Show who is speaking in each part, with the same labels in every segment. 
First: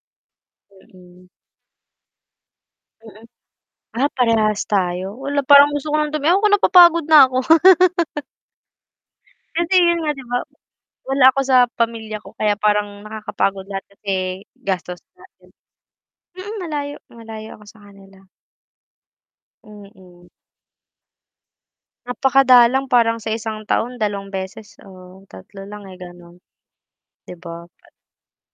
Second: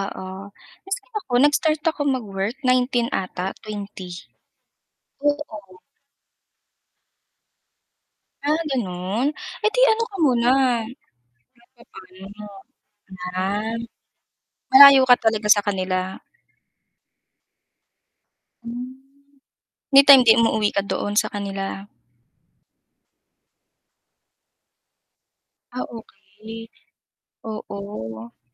Speaker 1: Oo, kasi
Speaker 2: Mm.
Speaker 1: ako nag-start ako mag-work 19
Speaker 2: Mm,
Speaker 1: ata,
Speaker 2: ah,
Speaker 1: 20.
Speaker 2: parehas tayo, wala parang
Speaker 1: Oo.
Speaker 2: gusto ko ng tumi ewan kung napapagod na ako.
Speaker 1: Ah, ganon eh
Speaker 2: Kasi
Speaker 1: 'di
Speaker 2: yun
Speaker 1: ano
Speaker 2: nga,
Speaker 1: ka
Speaker 2: 'di ba?
Speaker 1: muna
Speaker 2: Wala ako sa pamilya ko
Speaker 1: [unintelligible]
Speaker 2: kaya parang nakakapagod
Speaker 1: yan.
Speaker 2: lahat kasi gastos,
Speaker 1: Malayo ka
Speaker 2: lahat
Speaker 1: talaga
Speaker 2: 'yun.
Speaker 1: sa kanila.
Speaker 2: Mm, malayo, malayo ako sa kanila.
Speaker 1: Hmm. May time
Speaker 2: Mm.
Speaker 1: 'di umuuwi ka doon sa kanila?
Speaker 2: Napakadalang parang sa 1 taon, 2 beses o 3 lang
Speaker 1: Ah,
Speaker 2: eh, ganun.
Speaker 1: okey.
Speaker 2: 'Di ba?
Speaker 1: Oo,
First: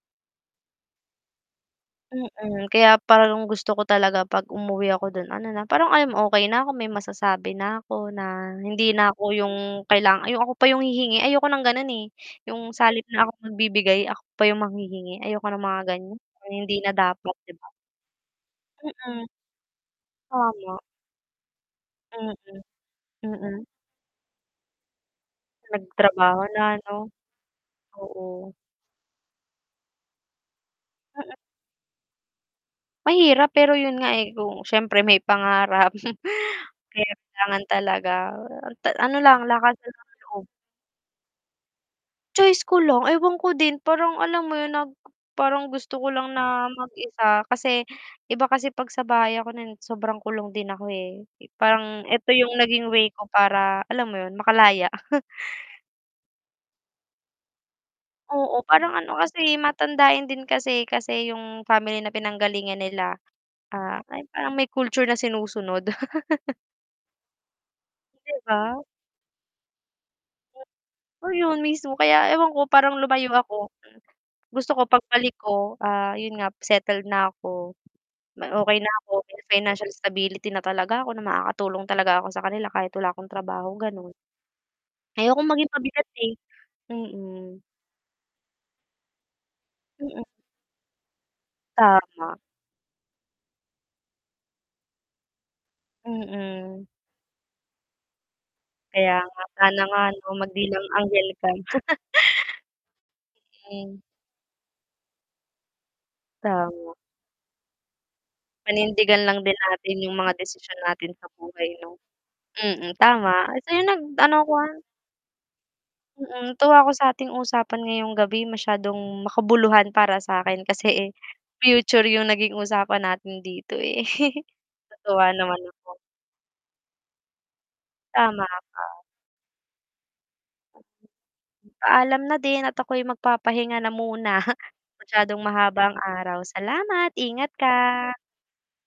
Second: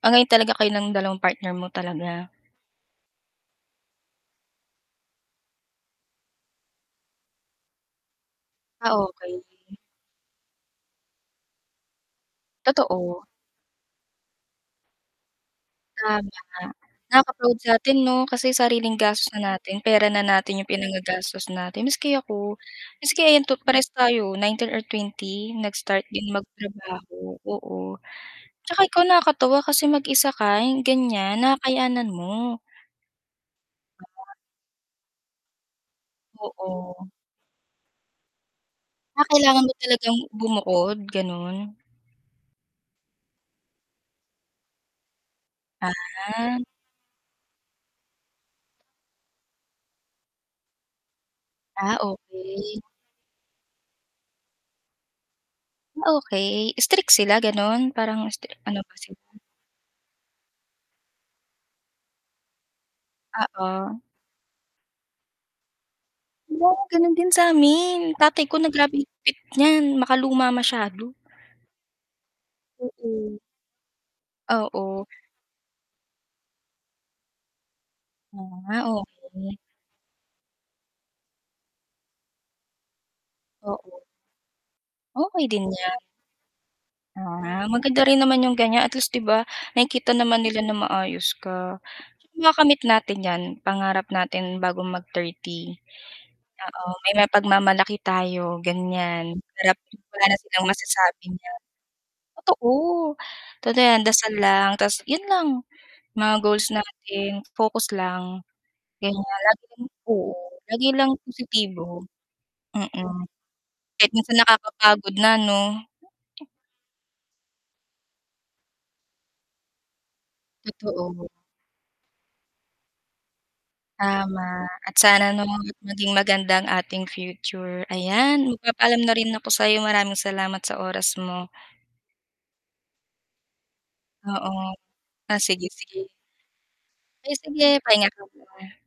Speaker 1: ah, ngayon talaga kayo ng 2 partner mo talaga?
Speaker 2: Mm, kaya parang gusto ko talaga, 'pag umuwi ako dun ano na, parang, um, okey na ako may masasabi na ako na
Speaker 1: Ah,
Speaker 2: hindi na ako
Speaker 1: okey.
Speaker 2: yung kaila ay ako pa yung hihingi. Ayoko ng ganun, eh, yung sa halip
Speaker 1: Totoo.
Speaker 2: na akong magbibigay, ako pa yung manghihingi ayoko ng mga ganyan
Speaker 1: Tama,
Speaker 2: hindi na dapat, 'di
Speaker 1: naka-proud
Speaker 2: ba?
Speaker 1: sa'tin 'no? Kasi sariling gastos
Speaker 2: Mm.
Speaker 1: na natin, pera na natin 'yong
Speaker 2: Tama.
Speaker 1: pinangagastos natin. Maski
Speaker 2: Mm,
Speaker 1: ako, maski ayan to
Speaker 2: mm.
Speaker 1: parehas tayo, 19 or 20 nag-start din
Speaker 2: Nagtrabaho na 'no?
Speaker 1: magtrabaho oo.
Speaker 2: Oo.
Speaker 1: 'Tsaka ikaw nakakatuwa kasi mag-isa ka 'yung
Speaker 2: Mm.
Speaker 1: ganyan nakakayanan mo.
Speaker 2: Mahirap pero 'yun nga, eh, kung siyempre may pangarap
Speaker 1: Oo.
Speaker 2: kaya kailangan talaga ta ano
Speaker 1: Ah,
Speaker 2: lang
Speaker 1: kailangan mo
Speaker 2: lakasan ng
Speaker 1: talagang
Speaker 2: loob.
Speaker 1: bumukod, ganun?
Speaker 2: Choice ko lang, ewan ko din parang alam mo yun na parang gusto ko lang
Speaker 1: Ah.
Speaker 2: na mag-isa kasi iba kasi 'pag sa bahay ako na sobrang kulong din ako, eh.
Speaker 1: Ah,
Speaker 2: Parang eto yung
Speaker 1: okey.
Speaker 2: naging way ko para alam mo yun, makalaya.
Speaker 1: Ah, okey. Strict sila ganon parang str
Speaker 2: Oo,
Speaker 1: ano
Speaker 2: parang
Speaker 1: ba
Speaker 2: ano
Speaker 1: sila?
Speaker 2: kasi matandain din kasi kasi yung family na pinanggalingan nila,
Speaker 1: Oo.
Speaker 2: ah, ay parang may culture na sinusunod.
Speaker 1: Hala, ganun din samin.
Speaker 2: 'Di
Speaker 1: Tatay ko na
Speaker 2: ba?
Speaker 1: grabe higpit niyan, makaluma masyado.
Speaker 2: Ayun, mismo. Kaya ewan ko parang lumayo
Speaker 1: Mm.
Speaker 2: ako. Gusto ko
Speaker 1: Oo.
Speaker 2: pagbalik ko, ah, yun nga settled na ako, na okey
Speaker 1: Ah,
Speaker 2: na ako, may
Speaker 1: okey.
Speaker 2: financial stability na talaga ako, na makakatulong talaga ako sa kanila kahit wala akong trabaho,
Speaker 1: Oo.
Speaker 2: ganon.
Speaker 1: Okey
Speaker 2: Ayokong
Speaker 1: din
Speaker 2: maging
Speaker 1: yan.
Speaker 2: pabigat eh,
Speaker 1: Oo nga,
Speaker 2: mm.
Speaker 1: maganda rin naman yung ganyan, at least, 'di ba, nakikita
Speaker 2: Mm.
Speaker 1: naman nila na maayos ka.
Speaker 2: Tama.
Speaker 1: Makakamit natin yan, pangarap natin bago mag-30.
Speaker 2: Mm.
Speaker 1: Oo, may mapagmamalaki tayo
Speaker 2: Kaya
Speaker 1: ganyan,
Speaker 2: nga,
Speaker 1: parap
Speaker 2: sana nga,
Speaker 1: wala
Speaker 2: 'no,
Speaker 1: na silang masasabi
Speaker 2: magdilang-anghel ka.
Speaker 1: niyan. Totoo, totoo
Speaker 2: Hmm.
Speaker 1: yan, dasal lang, tas yun lang. Mga goals
Speaker 2: Tama.
Speaker 1: natin focus lang, ganyan
Speaker 2: Panindigan lang din
Speaker 1: laging
Speaker 2: natin yung
Speaker 1: oo,
Speaker 2: mga desisyon
Speaker 1: lagi lang
Speaker 2: natin sa buhay, 'no.
Speaker 1: positibo,
Speaker 2: Mm,
Speaker 1: mm,
Speaker 2: tama so 'yun
Speaker 1: kahit minsan
Speaker 2: nag-ano ko, ah.
Speaker 1: nakakapagod na 'no?
Speaker 2: Mm, tuwa ako sa atin usapan ngayong gabi masyadong makabuluhan para sa'kin kasi, eh,
Speaker 1: Totoo.
Speaker 2: future yung naging usapan natin dito, eh,
Speaker 1: Tama at
Speaker 2: natuwa
Speaker 1: sana, 'no,
Speaker 2: naman ako.
Speaker 1: maging maganda ang ating future.
Speaker 2: Tama
Speaker 1: Ayan, magpapaalam
Speaker 2: ka.
Speaker 1: na rin ako sa'yo. Maraming salamat sa oras mo.
Speaker 2: Paalam na din at ako'y magpapahinga na muna
Speaker 1: Oo,
Speaker 2: masyadong
Speaker 1: ah, sige,
Speaker 2: mahaba ang
Speaker 1: sige.
Speaker 2: araw. Salamat,
Speaker 1: Ay,
Speaker 2: ingat
Speaker 1: sige pahinga
Speaker 2: ka.
Speaker 1: ka muna.